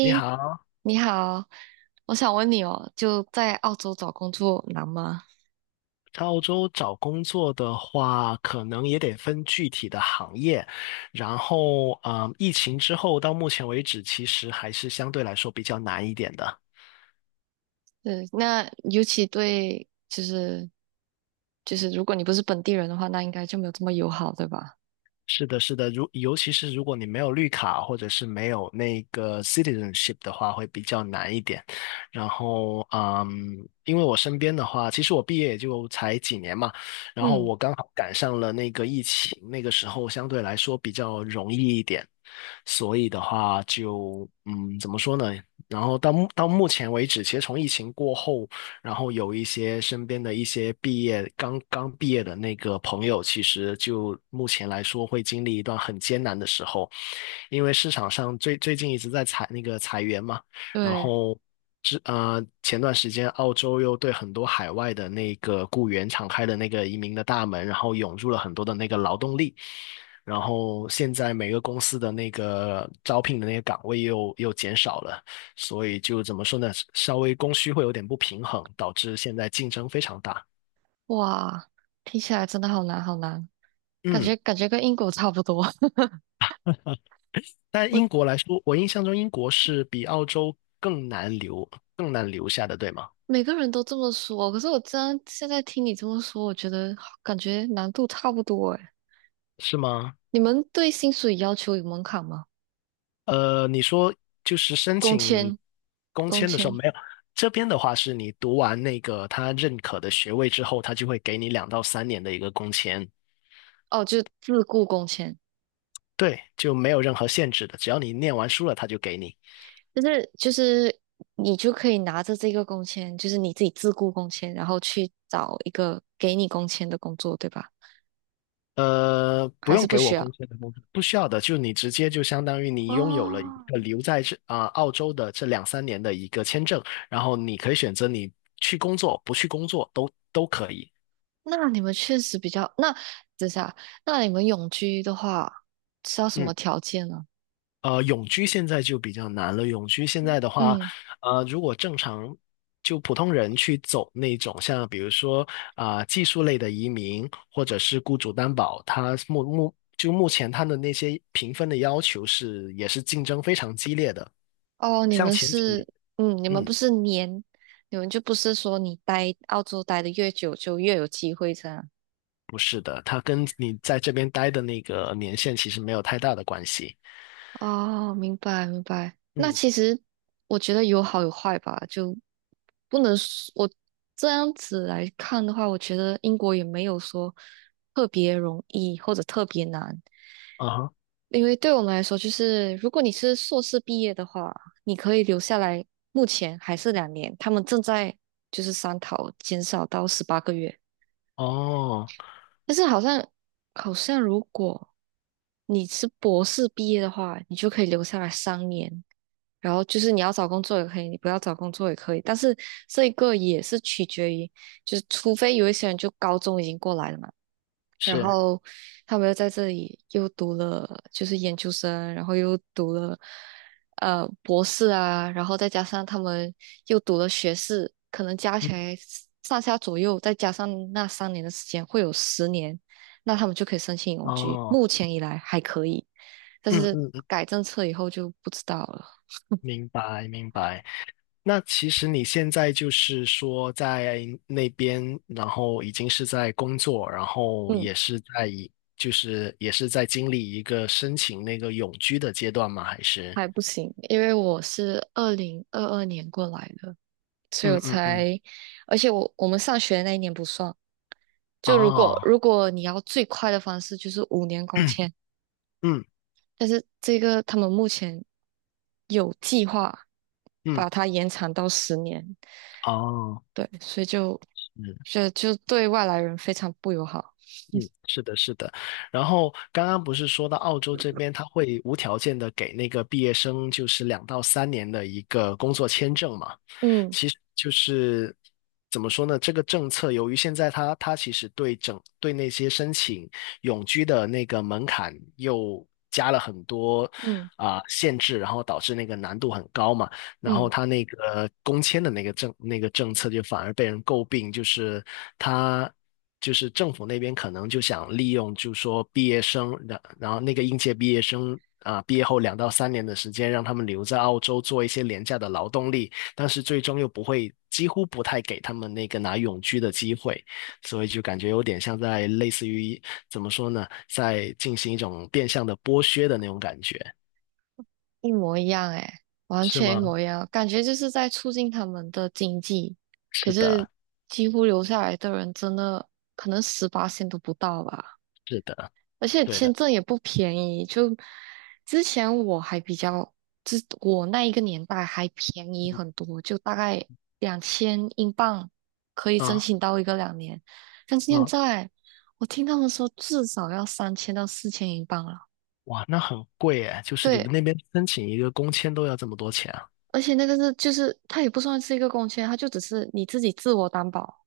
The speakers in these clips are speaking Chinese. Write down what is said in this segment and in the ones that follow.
你好。你好，我想问你哦，就在澳洲找工作难吗？在澳洲找工作的话，可能也得分具体的行业。然后，疫情之后到目前为止，其实还是相对来说比较难一点的。对，那尤其对，就是，如果你不是本地人的话，那应该就没有这么友好，对吧？是的，是的，尤其是如果你没有绿卡或者是没有那个 citizenship 的话，会比较难一点。然后，因为我身边的话，其实我毕业也就才几年嘛，然后嗯，我刚好赶上了那个疫情，那个时候相对来说比较容易一点，所以的话就，怎么说呢？然后到目前为止，其实从疫情过后。然后有一些身边的一些刚刚毕业的那个朋友，其实就目前来说会经历一段很艰难的时候，因为市场上最近一直在裁员嘛，然对，后前段时间澳洲又对很多海外的那个雇员敞开了那个移民的大门，然后涌入了很多的那个劳动力。然后现在每个公司的那个招聘的那个岗位又减少了，所以就怎么说呢，稍微供需会有点不平衡，导致现在竞争非常大。哇，听起来真的好难，好难，感嗯。觉感觉跟英国差不多。但我英国来说，我印象中英国是比澳洲更难留下的，对吗？每个人都这么说，可是我真现在听你这么说，我觉得感觉难度差不多哎，是吗？你们对薪水要求有门槛吗？你说就是申工请签，工工签的时候签，没有，这边的话是你读完那个他认可的学位之后，他就会给你两到三年的一个工签，哦，就自雇工签。对，就没有任何限制的，只要你念完书了，他就给你。就是你就可以拿着这个工签，就是你自己自雇工签，然后去找一个给你工签的工作，对吧？不还是用不给需我要？工签的工作，不需要的，就你直接就相当于你拥有了一哦，个留在这啊、澳洲的这两三年的一个签证，然后你可以选择你去工作，不去工作都可以。那你们确实比较，那等一下，那你们永居的话是要什么嗯。条件呢？永居现在就比较难了。永居现在的话，嗯，如果正常就普通人去走那种像比如说啊、技术类的移民，或者是雇主担保，他目前他的那些评分的要求是也是竞争非常激烈的。哦，你像们前几年。是，你们嗯。不是年，你们就不是说你待澳洲待的越久就越有机会这样。不是的，它跟你在这边待的那个年限其实没有太大的关系。哦，明白明白。那嗯。其实我觉得有好有坏吧，就不能说我这样子来看的话，我觉得英国也没有说特别容易或者特别难，啊哈。因为对我们来说，就是如果你是硕士毕业的话，你可以留下来，目前还是两年，他们正在就是商讨减少到18个月，哦。但是好像如果你是博士毕业的话，你就可以留下来三年。然后就是你要找工作也可以，你不要找工作也可以，但是这一个也是取决于，就是除非有一些人就高中已经过来了嘛，然是。后他们又在这里又读了就是研究生，然后又读了博士啊，然后再加上他们又读了学士，可能加嗯。起来上下左右，再加上那三年的时间，会有十年，那他们就可以申请永居。哦。目前以来还可以，但嗯是嗯嗯。改政策以后就不知道了。明白明白。那其实你现在就是说在那边，然后已经是在工作，然后嗯。也是就是也是在经历一个申请那个永居的阶段吗？还是？还不行，因为我是2022年过来的，所以我嗯嗯嗯。才，而且我们上学的那一年不算。就如果哦。如果你要最快的方式，就是5年 工嗯签，嗯。但是这个他们目前有计划嗯。把它延长到十年，哦。对，所以就嗯。就就对外来人非常不友好。嗯，是的，是的。然后刚刚不是说到澳洲这边，他会无条件的给那个毕业生就是两到三年的一个工作签证嘛？嗯其实就是怎么说呢？这个政策由于现在它其实对那些申请永居的那个门槛又加了很多嗯啊、限制，然后导致那个难度很高嘛。然后嗯。它那个工签的那个政策就反而被人诟病，就是它。就是政府那边可能就想利用，就是说毕业生，然后那个应届毕业生啊、毕业后两到三年的时间，让他们留在澳洲做一些廉价的劳动力，但是最终又不会，几乎不太给他们那个拿永居的机会，所以就感觉有点像在类似于怎么说呢，在进行一种变相的剥削的那种感觉，一模一样哎，完是全一吗？模一样，感觉就是在促进他们的经济。可是是的，几乎留下来的人真的可能十八线都不到吧，是的，而且对签的。证也不便宜。就之前我还比较，我那一个年代还便宜很多，就大概2000英镑可以申啊。请到一个两年，但现啊。在我听他们说至少要3000到4000英镑了。哇，那很贵诶，就是你们对，那边申请一个工签都要这么多钱啊？而且那个是就是它也不算是一个公签，它就只是你自己自我担保，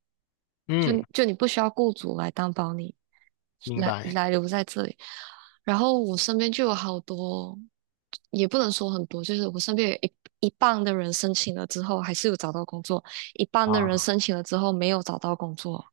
嗯。就你不需要雇主来担保你明来白。来留在这里。然后我身边就有好多，也不能说很多，就是我身边有一半的人申请了之后还是有找到工作，一半的人啊。申请了之后没有找到工作。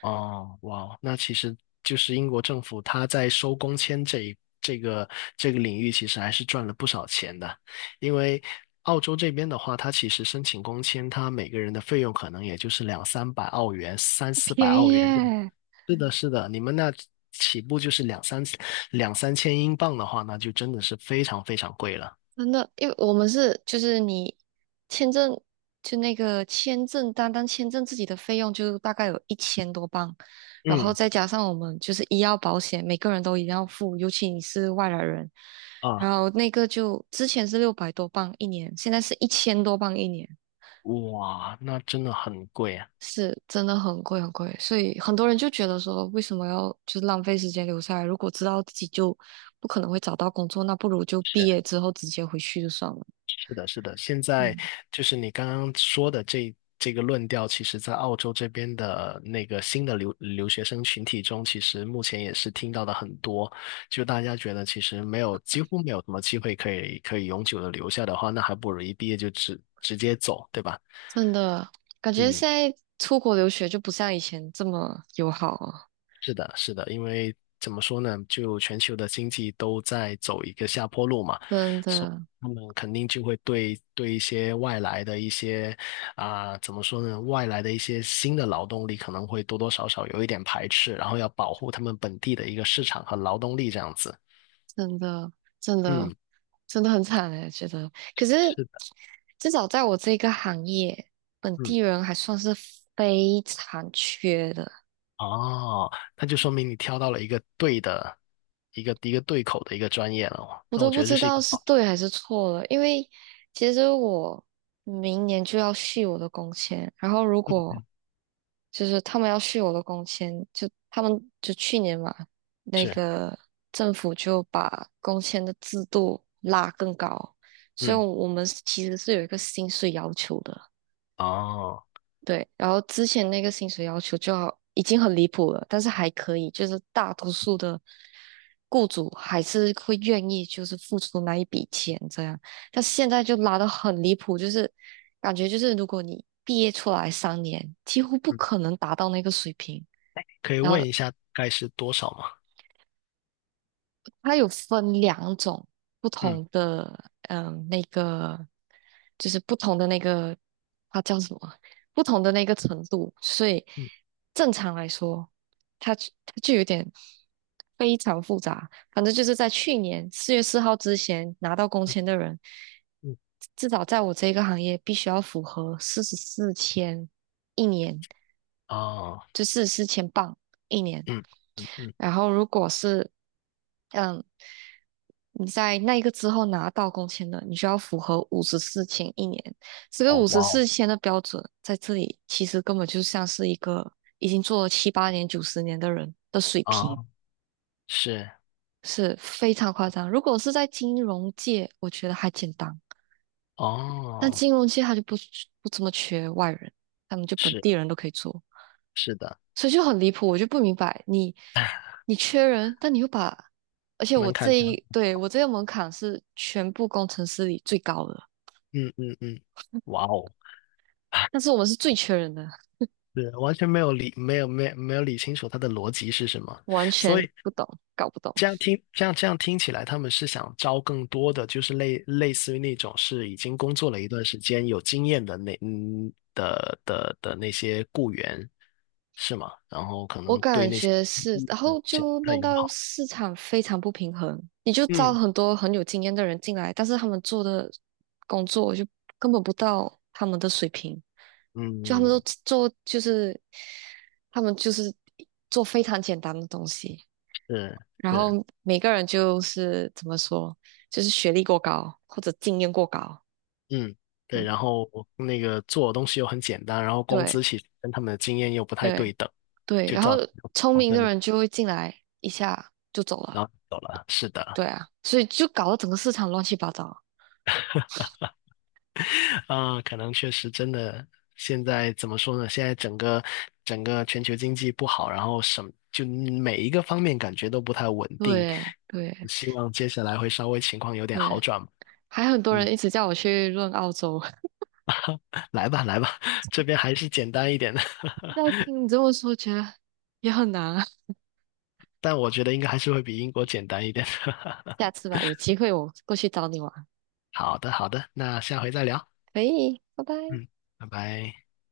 哦，哇，那其实就是英国政府他在收工签这个领域，其实还是赚了不少钱的。因为澳洲这边的话，它其实申请工签，它每个人的费用可能也就是两三百澳元、三四百便澳宜元这样。耶，是的，是的，你们那起步就是两三千英镑的话，那就真的是非常非常贵了。真的，因为我们是就是你签证就那个签证，单单签证自己的费用就大概有一千多镑，然后嗯。再加上我们就是医药保险，每个人都一定要付，尤其你是外来人，啊。然后那个就之前是600多镑一年，现在是一千多镑一年，哇，那真的很贵啊。是真的很贵很贵，所以很多人就觉得说，为什么要就是浪费时间留下来？如果知道自己就不可能会找到工作，那不如就毕业是。之后直接回去就算了。是的，是的，现在嗯。就是你刚刚说的这个论调，其实在澳洲这边的那个新的留学生群体中，其实目前也是听到的很多。就大家觉得其实没有，几乎没有什么机会可以永久的留下的话，那还不如一毕业就直接走，对吧？真的，感觉嗯。现在出国留学就不像以前这么友好了，是的，是的，因为怎么说呢，就全球的经济都在走一个下坡路嘛，真所以的，他们肯定就会对一些外来的一些啊、怎么说呢，外来的一些新的劳动力可能会多多少少有一点排斥，然后要保护他们本地的一个市场和劳动力这样子。真的，真的，嗯。真的很惨哎，觉得。可是是的。至少在我这个行业，本嗯。地人还算是非常缺的，哦，那就说明你挑到了一个对的一个对口的一个专业了哦，我那我都觉不得这知是一道个是好。对还是错了。因为其实我明年就要续我的工签，然后如果嗯。就是他们要续我的工签，就他们就去年嘛，那是。个政府就把工签的制度拉更高，所以嗯。我们是其实是有一个薪水要求的，哦。对。然后之前那个薪水要求就好，已经很离谱了，但是还可以，就是大多数的雇主还是会愿意就是付出那一笔钱这样，但现在就拉得很离谱，就是感觉就是如果你毕业出来三年，几乎不嗯。可能达到那个水平。可以然问后一下大概是多少吗？它有分两种不嗯同的，那个就是不同的那个，它叫什么？不同的那个程度。所以嗯正常来说，它就有点非常复杂。反正就是在去年4月4号之前拿到工签的人，嗯。至少在我这个行业必须要符合44000一年。哦。就是4000镑一年。嗯嗯嗯。然后如果是嗯你在那一个之后拿到工签的，你需要符合五十四千一年。这个哦五十哇四哦。千的标准在这里其实根本就像是一个已经做了七八年、九十年的人的水平，啊。是。是非常夸张。如果是在金融界，我觉得还简单，但哦。金融界他就不怎么缺外人，他们就本是。地人都可以做。是的。所以就很离谱，我就不明白你缺人，但你又把，而且我门槛这条，一对我这个门槛是全部工程师里最高的，嗯嗯嗯。哇哦。但是我们是最缺人的，是完全没有理没有没有没有理清楚它的逻辑是什么，完所全以不懂，搞不懂。这样听起来，他们是想招更多的，就是类似于那种是已经工作了一段时间、有经验的那嗯的的的那些雇员，是吗？然后可我能对感那些觉是，然后这不就太弄友到好。市场非常不平衡，你就招嗯很多很有经验的人进来，但是他们做的工作就根本不到他们的水平，就他们都嗯。做就是他们就是做非常简单的东西。是然是，后每个人就是怎么说，就是学历过高或者经验过高，嗯对，嗯，然后那个做的东西又很简单，然后工对资其实跟他们的经验又不太对对等，对，就然后造成聪矛明盾，的人就会进来一下就走了，然后走了。是的。对啊，所以就搞得整个市场乱七八糟，啊，可能确实真的，现在怎么说呢？现在整个全球经济不好，然后就每一个方面感觉都不太稳定。对对希望接下来会稍微情况有点对，好转。还很多嗯。人一直叫我去润澳洲，来吧来吧，这边还是简单一点的，现在听你这么说，觉得也很难啊，但我觉得应该还是会比英国简单一点的。下次吧，有机会我过去找你玩，好的好的，那下回再聊。可以，拜拜。嗯。拜拜。